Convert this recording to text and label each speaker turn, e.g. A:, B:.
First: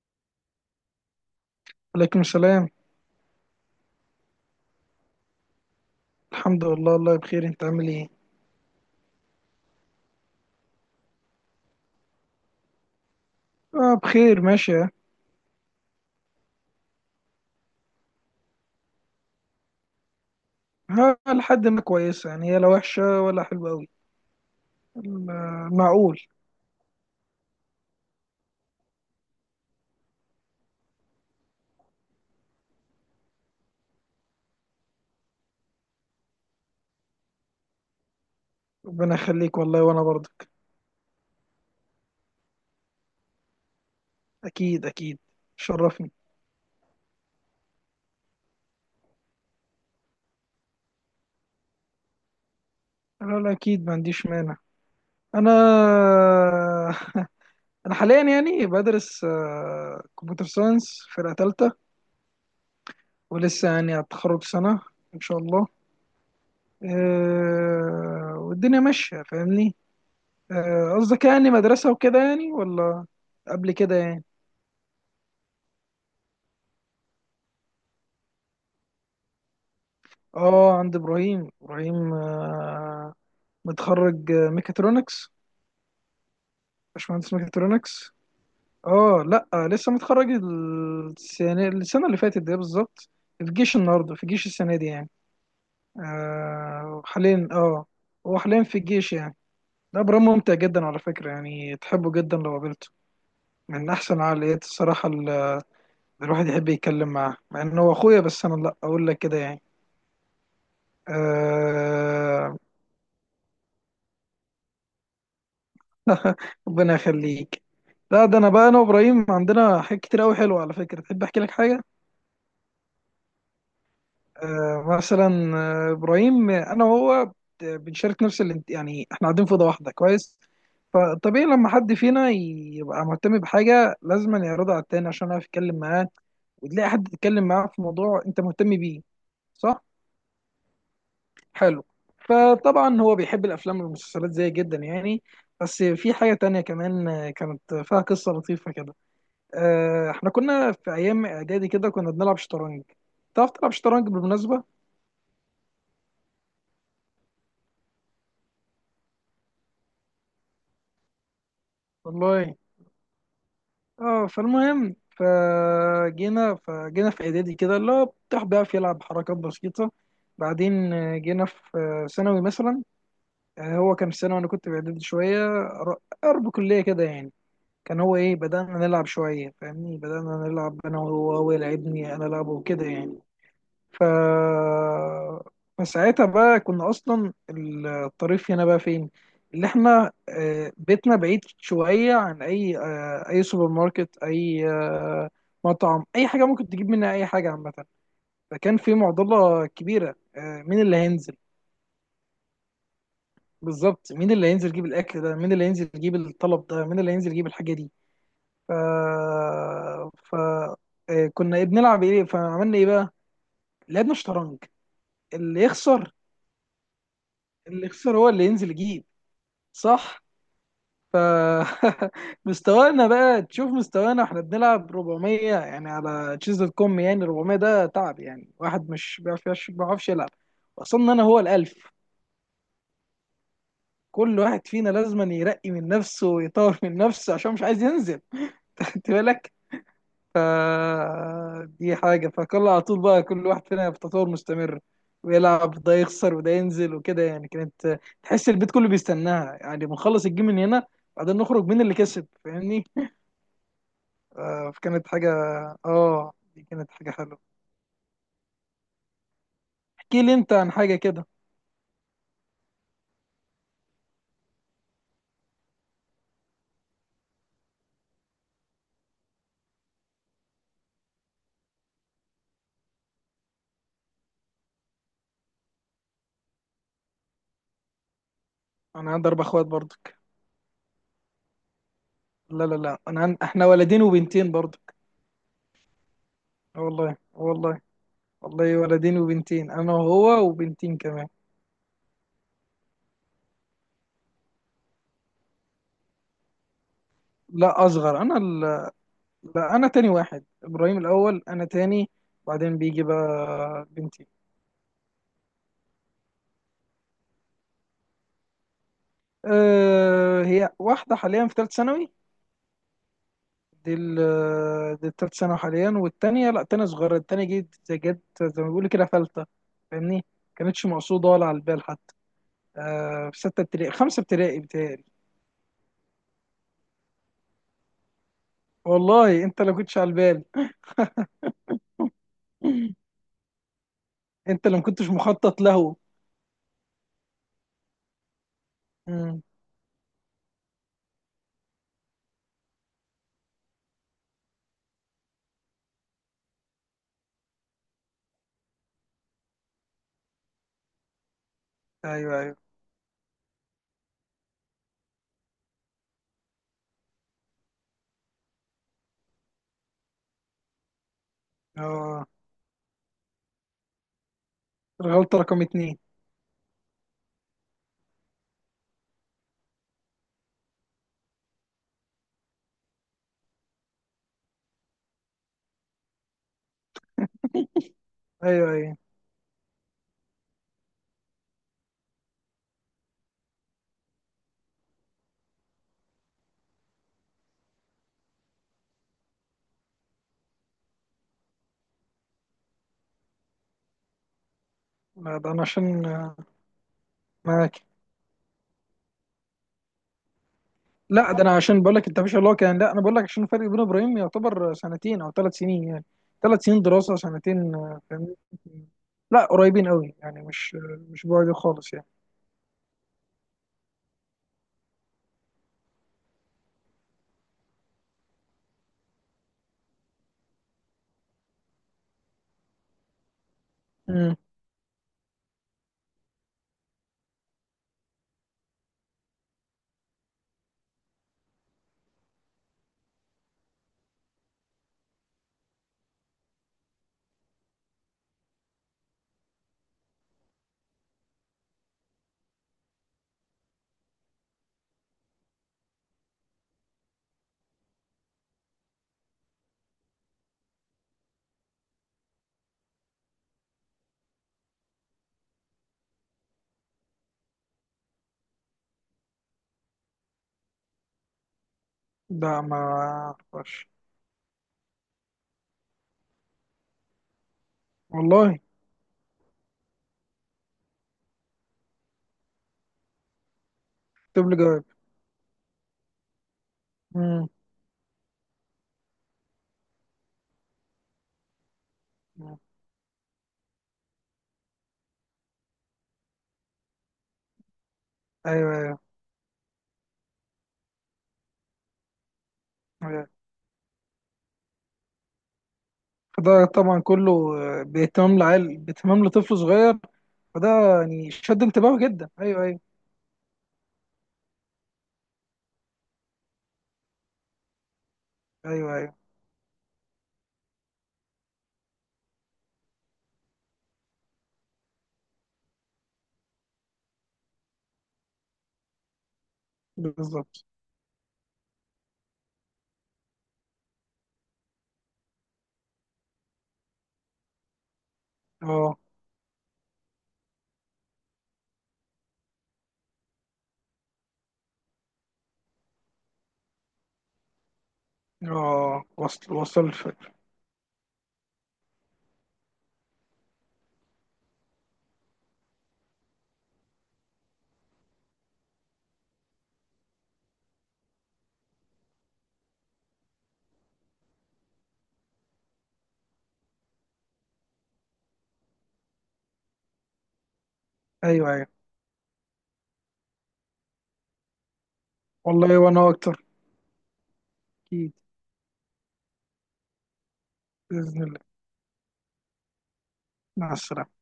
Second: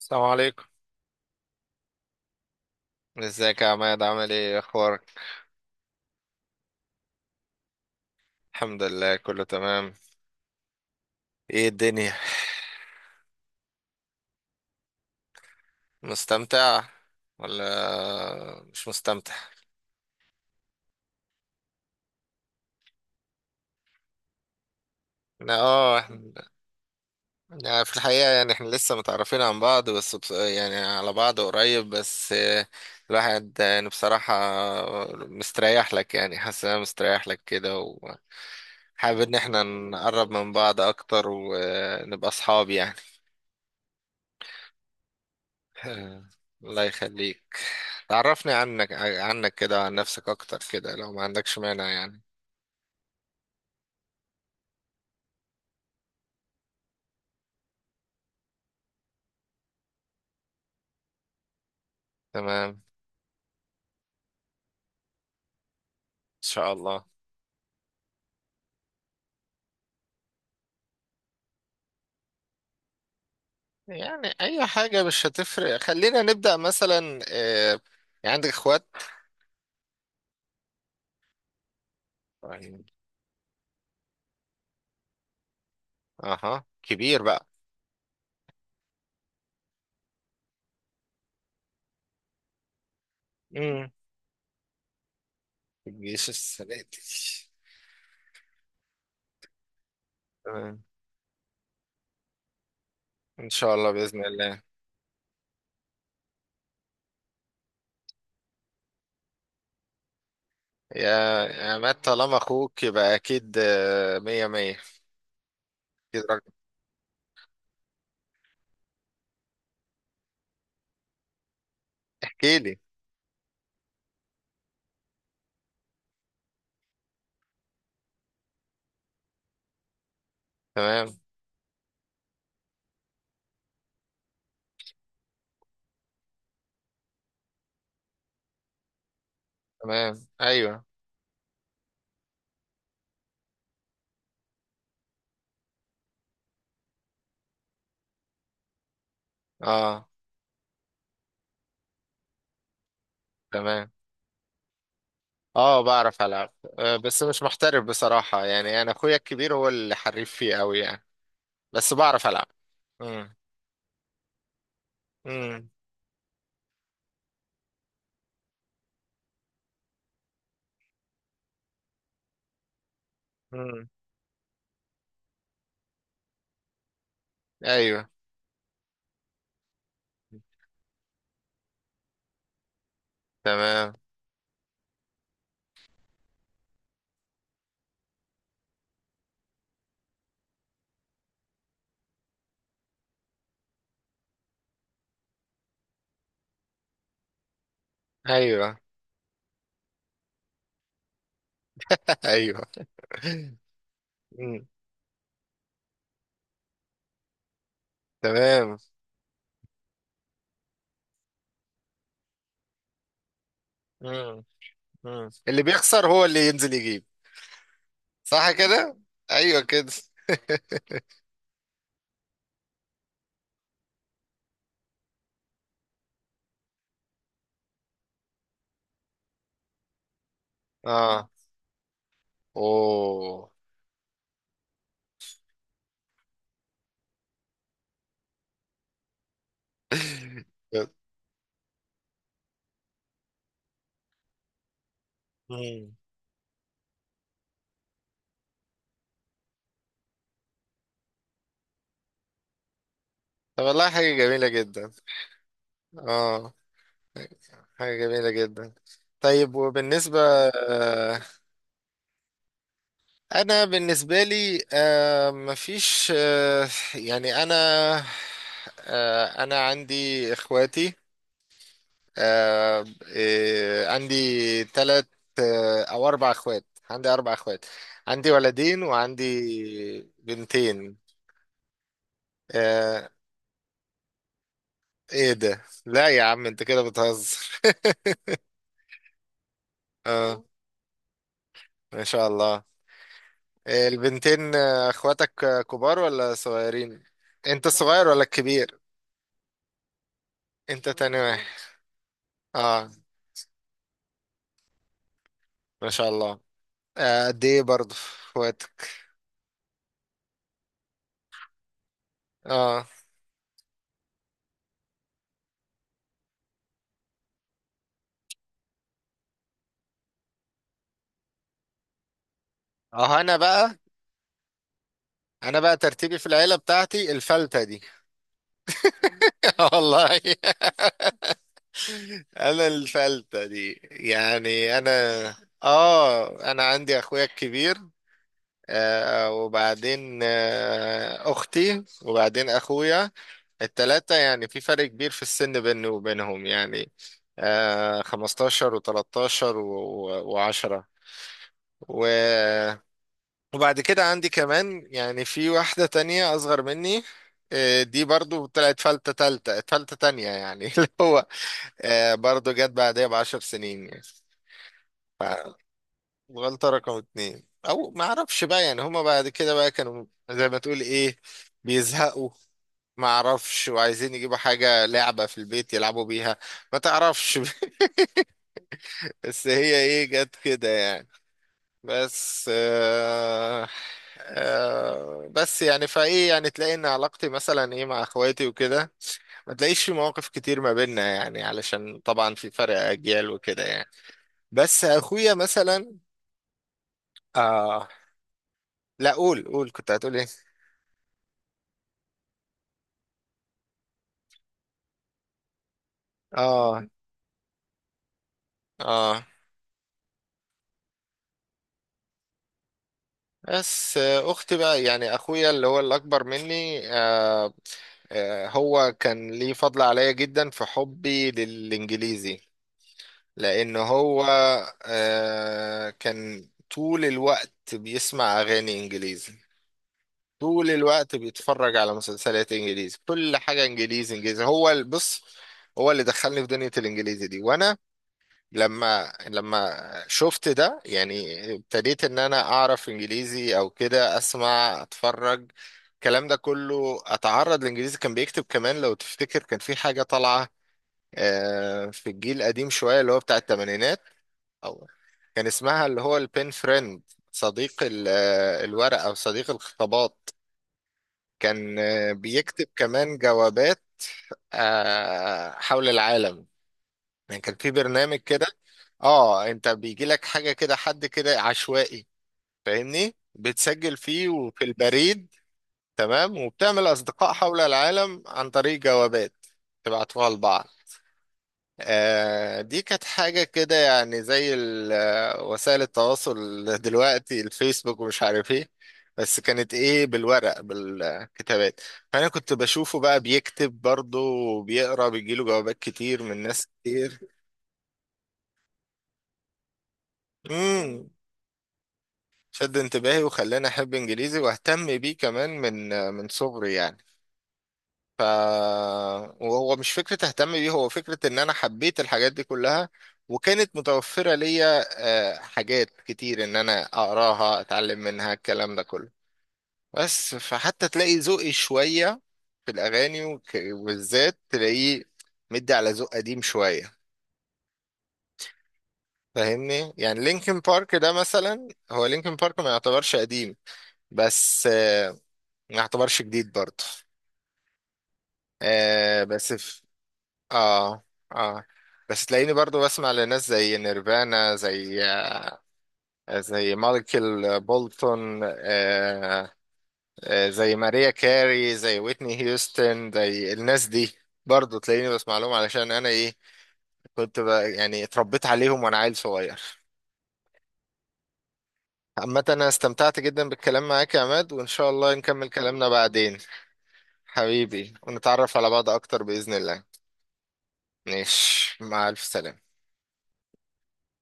A: السلام عليكم.
B: عليكم السلام.
A: ازيك يا عماد؟ عامل ايه؟ ايه اخبارك؟
B: الحمد لله، الله بخير. انت عامل ايه؟
A: الحمد لله كله تمام. ايه الدنيا؟
B: اه بخير ماشية.
A: مستمتع ولا مش مستمتع؟
B: ها، لحد ما كويسة يعني، هي لا وحشة ولا حلوة أوي.
A: لا،
B: معقول.
A: احنا يعني في الحقيقة يعني احنا لسه متعرفين عن بعض، بس يعني على بعض قريب، بس الواحد يعني بصراحة مستريح لك، يعني حاسس ان انا مستريح لك كده،
B: ربنا
A: وحابب ان
B: يخليك
A: احنا
B: والله، وأنا
A: نقرب
B: برضك.
A: من بعض اكتر ونبقى اصحاب يعني.
B: أكيد أكيد، شرفني.
A: آه، الله يخليك. تعرفني عنك كده وعن نفسك اكتر كده لو ما عندكش مانع يعني.
B: لا لا، أكيد ما عنديش مانع. أنا أنا حاليا يعني بدرس كمبيوتر ساينس، فرقة تالتة.
A: تمام، ان
B: ولسه يعني هتخرج سنة إن شاء الله.
A: شاء الله.
B: والدنيا ماشية، فاهمني. قصدك يعني مدرسة وكده يعني، ولا قبل كده يعني.
A: يعني اي حاجة مش هتفرق، خلينا نبدأ مثلا، يعني عندك اخوات؟
B: اه، عند ابراهيم. ابراهيم
A: طيب.
B: آه، متخرج، ميكاترونكس.
A: اها، كبير
B: باشمهندس
A: بقى.
B: ميكاترونكس. اه لا، لسه متخرج السنة اللي فاتت دي بالظبط. في جيش
A: امم
B: النهارده، في جيش السنة دي يعني.
A: الجيش السنة دي؟
B: آه حاليا، اه هو حاليا في الجيش يعني. ده ابراهيم ممتع
A: تمام،
B: جدا على فكرة، يعني تحبه جدا لو قابلته.
A: ان شاء
B: من
A: الله،
B: احسن
A: بإذن الله.
B: العقليات الصراحة اللي الواحد يحب يتكلم معاه، مع ان هو اخويا بس انا لا اقول لك كده يعني.
A: يا يا مات، طالما
B: آه...
A: اخوك يبقى اكيد مية مية، اكيد راجل.
B: ربنا يخليك. لا ده انا بقى، انا وابراهيم عندنا حاجات كتير قوي حلوه على فكره، تحب احكي لك حاجه؟
A: احكي لي.
B: آه مثلا، ابراهيم، انا وهو بنشارك نفس يعني احنا قاعدين في اوضه واحده، كويس.
A: تمام.
B: فطبيعي لما حد فينا يبقى مهتم بحاجه لازم يعرضها على التاني، عشان اعرف اتكلم معاه وتلاقي حد تتكلم معاه في موضوع انت مهتم بيه، صح؟
A: تمام، ايوه.
B: حلو. فطبعا هو بيحب الافلام والمسلسلات زي جدا يعني. بس في حاجه تانية كمان، كانت فيها قصه لطيفه كده.
A: اه.
B: احنا كنا في ايام اعدادي كده، كنا بنلعب شطرنج. تعرف تلعب
A: تمام.
B: شطرنج بالمناسبه؟
A: اه، بعرف العب، بس مش محترف بصراحة، يعني انا اخويا الكبير هو اللي حريف فيه قوي يعني، بس بعرف العب.
B: والله
A: امم.
B: اه. فالمهم
A: امم.
B: فجينا في اعدادي كده، اللي هو بتاع بيعرف يلعب حركات بسيطه. بعدين جينا في ثانوي مثلا.
A: امم.
B: هو كان في ثانوي وانا كنت في اعدادي شويه، قرب كليه كده يعني. كان
A: ايوه،
B: هو ايه، بدأنا نلعب شوية فاهمني، بدأنا نلعب انا وهو، هو يلعبني انا العبه وكده يعني.
A: تمام.
B: ف فساعتها بقى، كنا اصلا الطريف هنا بقى فين، اللي احنا بيتنا بعيد شوية عن اي اي سوبر ماركت، اي مطعم، اي حاجة ممكن تجيب منها اي حاجة عامة.
A: ايوه.
B: فكان في معضلة كبيرة، مين اللي هينزل.
A: ايوه.
B: بالظبط، مين اللي
A: امم.
B: هينزل يجيب الاكل ده، مين اللي هينزل يجيب الطلب ده، مين اللي هينزل يجيب الحاجة دي. ف
A: تمام.
B: ف آه، كنا إيه بنلعب ايه، فعملنا ايه بقى؟ لعبنا
A: امم.
B: شطرنج. اللي
A: اللي بيخسر
B: يخسر
A: هو اللي ينزل يجيب.
B: اللي يخسر هو اللي
A: صح
B: ينزل
A: كده.
B: يجيب.
A: ايوه كده.
B: صح. ف مستوانا بقى، تشوف مستوانا، احنا بنلعب 400 يعني على تشيز دوت كوم، يعني 400 ده تعب يعني، واحد مش بيعرف ما بيعرفش يلعب. وصلنا انا
A: اه.
B: هو الالف.
A: اوه.
B: كل واحد فينا لازم يرقي من نفسه ويطور من نفسه عشان مش عايز ينزل. انت بالك. فدي حاجة، فكل على طول بقى كل واحد فينا في تطور مستمر، ويلعب ده
A: امم
B: يخسر وده ينزل وكده يعني. كانت تحس البيت كله بيستناها، يعني بنخلص الجيم من هنا، بعدين نخرج مين اللي كسب، فاهمني.
A: طب والله، حاجة جميلة
B: آه،
A: جدا.
B: فكانت حاجة، اه
A: اه،
B: دي كانت حاجة حلوة.
A: حاجة جميلة جدا. طيب، وبالنسبة.
B: احكي لي انت عن حاجة كده.
A: انا بالنسبه لي مفيش، يعني انا، انا عندي اخواتي. آه، عندي ثلاث او اربع اخوات. عندي اربع اخوات. عندي ولدين
B: انا عندي اربع اخوات
A: وعندي
B: برضك.
A: بنتين.
B: لا لا لا،
A: آه،
B: احنا ولدين وبنتين برضك.
A: ايه ده؟ لا يا عم، انت
B: آه
A: كده
B: والله، آه
A: بتهزر.
B: والله، والله ولدين وبنتين، انا
A: اه،
B: وهو وبنتين كمان.
A: ما شاء الله. البنتين اخواتك كبار ولا صغيرين؟ انت
B: لا،
A: الصغير
B: اصغر
A: ولا
B: انا.
A: الكبير؟
B: لا، انا تاني واحد،
A: انت
B: ابراهيم
A: تاني
B: الاول
A: واحد.
B: انا تاني. بعدين
A: اه،
B: بيجي بقى بنتي.
A: ما شاء الله. قد ايه برضه في وقتك؟
B: أه، هي واحده حاليا في ثالث ثانوي.
A: اه
B: دي ال آه، دي التالت ثانوي حاليا، والتانية لا تانية صغيرة، التانية جت زي ما بيقولوا كده، فلتة، فاهمني. كانتش مقصودة ولا على البال حتى.
A: اه
B: أه
A: انا
B: في ستة
A: بقى،
B: ابتدائي، خمسة ابتدائي بتهيألي.
A: انا بقى ترتيبي في العيله بتاعتي الفلته دي.
B: والله انت اللي كنتش على
A: والله.
B: البال.
A: انا الفلته دي
B: انت اللي
A: يعني
B: ما كنتش مخطط له.
A: انا عندي اخويا الكبير،
B: مم.
A: وبعدين اختي، وبعدين اخويا. التلاته يعني في فرق كبير في السن بيني وبينهم يعني، 15 و13
B: ايوه ايوه.
A: و10. وبعد كده عندي كمان يعني في واحدة تانية أصغر مني. دي برضو طلعت فلتة تالتة، فلتة تانية يعني. اللي هو
B: اه
A: برضو جت بعدها ب10 سنين يعني.
B: الغلطة رقم اتنين.
A: فالغلطة رقم 2، أو ما أعرفش بقى. يعني هما بعد كده بقى كانوا زي ما تقول إيه، بيزهقوا، ما أعرفش، وعايزين يجيبوا حاجة لعبة في البيت يلعبوا بيها. ما تعرفش.
B: ايوه ايوه.
A: بس هي إيه، جت كده يعني. بس آه آه بس يعني، فايه يعني تلاقي ان علاقتي مثلا ايه مع اخواتي وكده، ما تلاقيش في مواقف كتير ما بيننا يعني، علشان طبعا في فرق اجيال وكده يعني. بس اخويا
B: لا، ده انا
A: مثلا
B: عشان معاك.
A: آه لا، قول قول كنت هتقول ايه.
B: لا ده انا عشان بقول لك، انت مش اللي هو كان، لا انا بقول لك عشان الفرق بين ابراهيم يعتبر سنتين او ثلاث سنين يعني. ثلاث سنين
A: اه.
B: دراسه، سنتين، فاهمني.
A: اه.
B: لا قريبين قوي يعني، مش بعيد خالص يعني.
A: بس اختي بقى، يعني اخويا اللي هو الاكبر مني، هو كان ليه فضل عليا جدا في حبي للانجليزي، لأن هو
B: امم.
A: كان طول الوقت بيسمع أغاني إنجليزي، طول الوقت بيتفرج على مسلسلات إنجليزي، كل حاجة إنجليزي إنجليزي. هو بص، هو اللي دخلني في دنيا الإنجليزي دي. وأنا لما شفت ده يعني، ابتديت إن أنا أعرف إنجليزي، أو كده أسمع، أتفرج، الكلام ده كله، أتعرض لإنجليزي. كان بيكتب كمان لو تفتكر، كان في حاجة طالعة في الجيل القديم شوية، اللي هو بتاع الثمانينات، أو كان اسمها اللي هو البين فريند، صديق الورق، أو صديق الخطابات. كان
B: لا
A: بيكتب
B: ما
A: كمان جوابات
B: اعرفش.
A: حول العالم. يعني كان في برنامج كده،
B: والله.
A: اه، انت بيجي لك حاجة كده، حد كده عشوائي، فاهمني، بتسجل فيه
B: اكتب لي
A: وفي
B: جواب.
A: البريد، تمام، وبتعمل أصدقاء
B: امم.
A: حول العالم عن طريق جوابات تبعتوها لبعض. دي كانت حاجة كده يعني زي وسائل التواصل دلوقتي، الفيسبوك ومش عارف ايه،
B: ايوه ايوه.
A: بس كانت ايه بالورق، بالكتابات. فأنا كنت بشوفه بقى
B: أيوة.
A: بيكتب برضه وبيقرا، بيجيله جوابات كتير من
B: فده
A: ناس
B: طبعا
A: كتير.
B: كله باهتمام لعيل، باهتمام لطفل صغير. فده
A: امم.
B: يعني شد انتباهه جدا. ايوه
A: شد
B: ايوه.
A: انتباهي وخلاني أحب إنجليزي وأهتم بيه كمان من من صغري يعني. ف
B: ايوه ايوه،
A: وهو مش فكرة اهتم بيه، هو فكرة ان انا حبيت الحاجات دي كلها وكانت متوفرة ليا، حاجات كتير ان انا اقراها اتعلم منها الكلام ده كله. بس
B: بالظبط.
A: فحتى تلاقي ذوقي شوية في الاغاني وبالذات تلاقيه مدي على ذوق قديم شوية،
B: اه،
A: فاهمني. يعني لينكن بارك ده مثلا، هو لينكن بارك ما يعتبرش قديم، بس ما يعتبرش جديد برضه.
B: اه،
A: بس
B: وصل الفكر.
A: اه اه بس تلاقيني برضو بسمع لناس زي نيرفانا، زي زي مايكل بولتون، آه، آه، زي ماريا كاري، زي ويتني هيوستن، زي الناس دي. برضو تلاقيني بسمع لهم علشان انا ايه، كنت بقى يعني اتربيت عليهم وانا عيل صغير.
B: ايوه ايوه.
A: عامة، انا استمتعت جدا بالكلام معاك يا عماد، وان شاء الله نكمل
B: والله
A: كلامنا
B: وانا
A: بعدين
B: اكتر.
A: حبيبي،
B: أكيد،
A: ونتعرف على بعض اكتر بإذن الله.
B: بإذن الله.
A: ماشي، مع الف سلامة.
B: مع السلامة.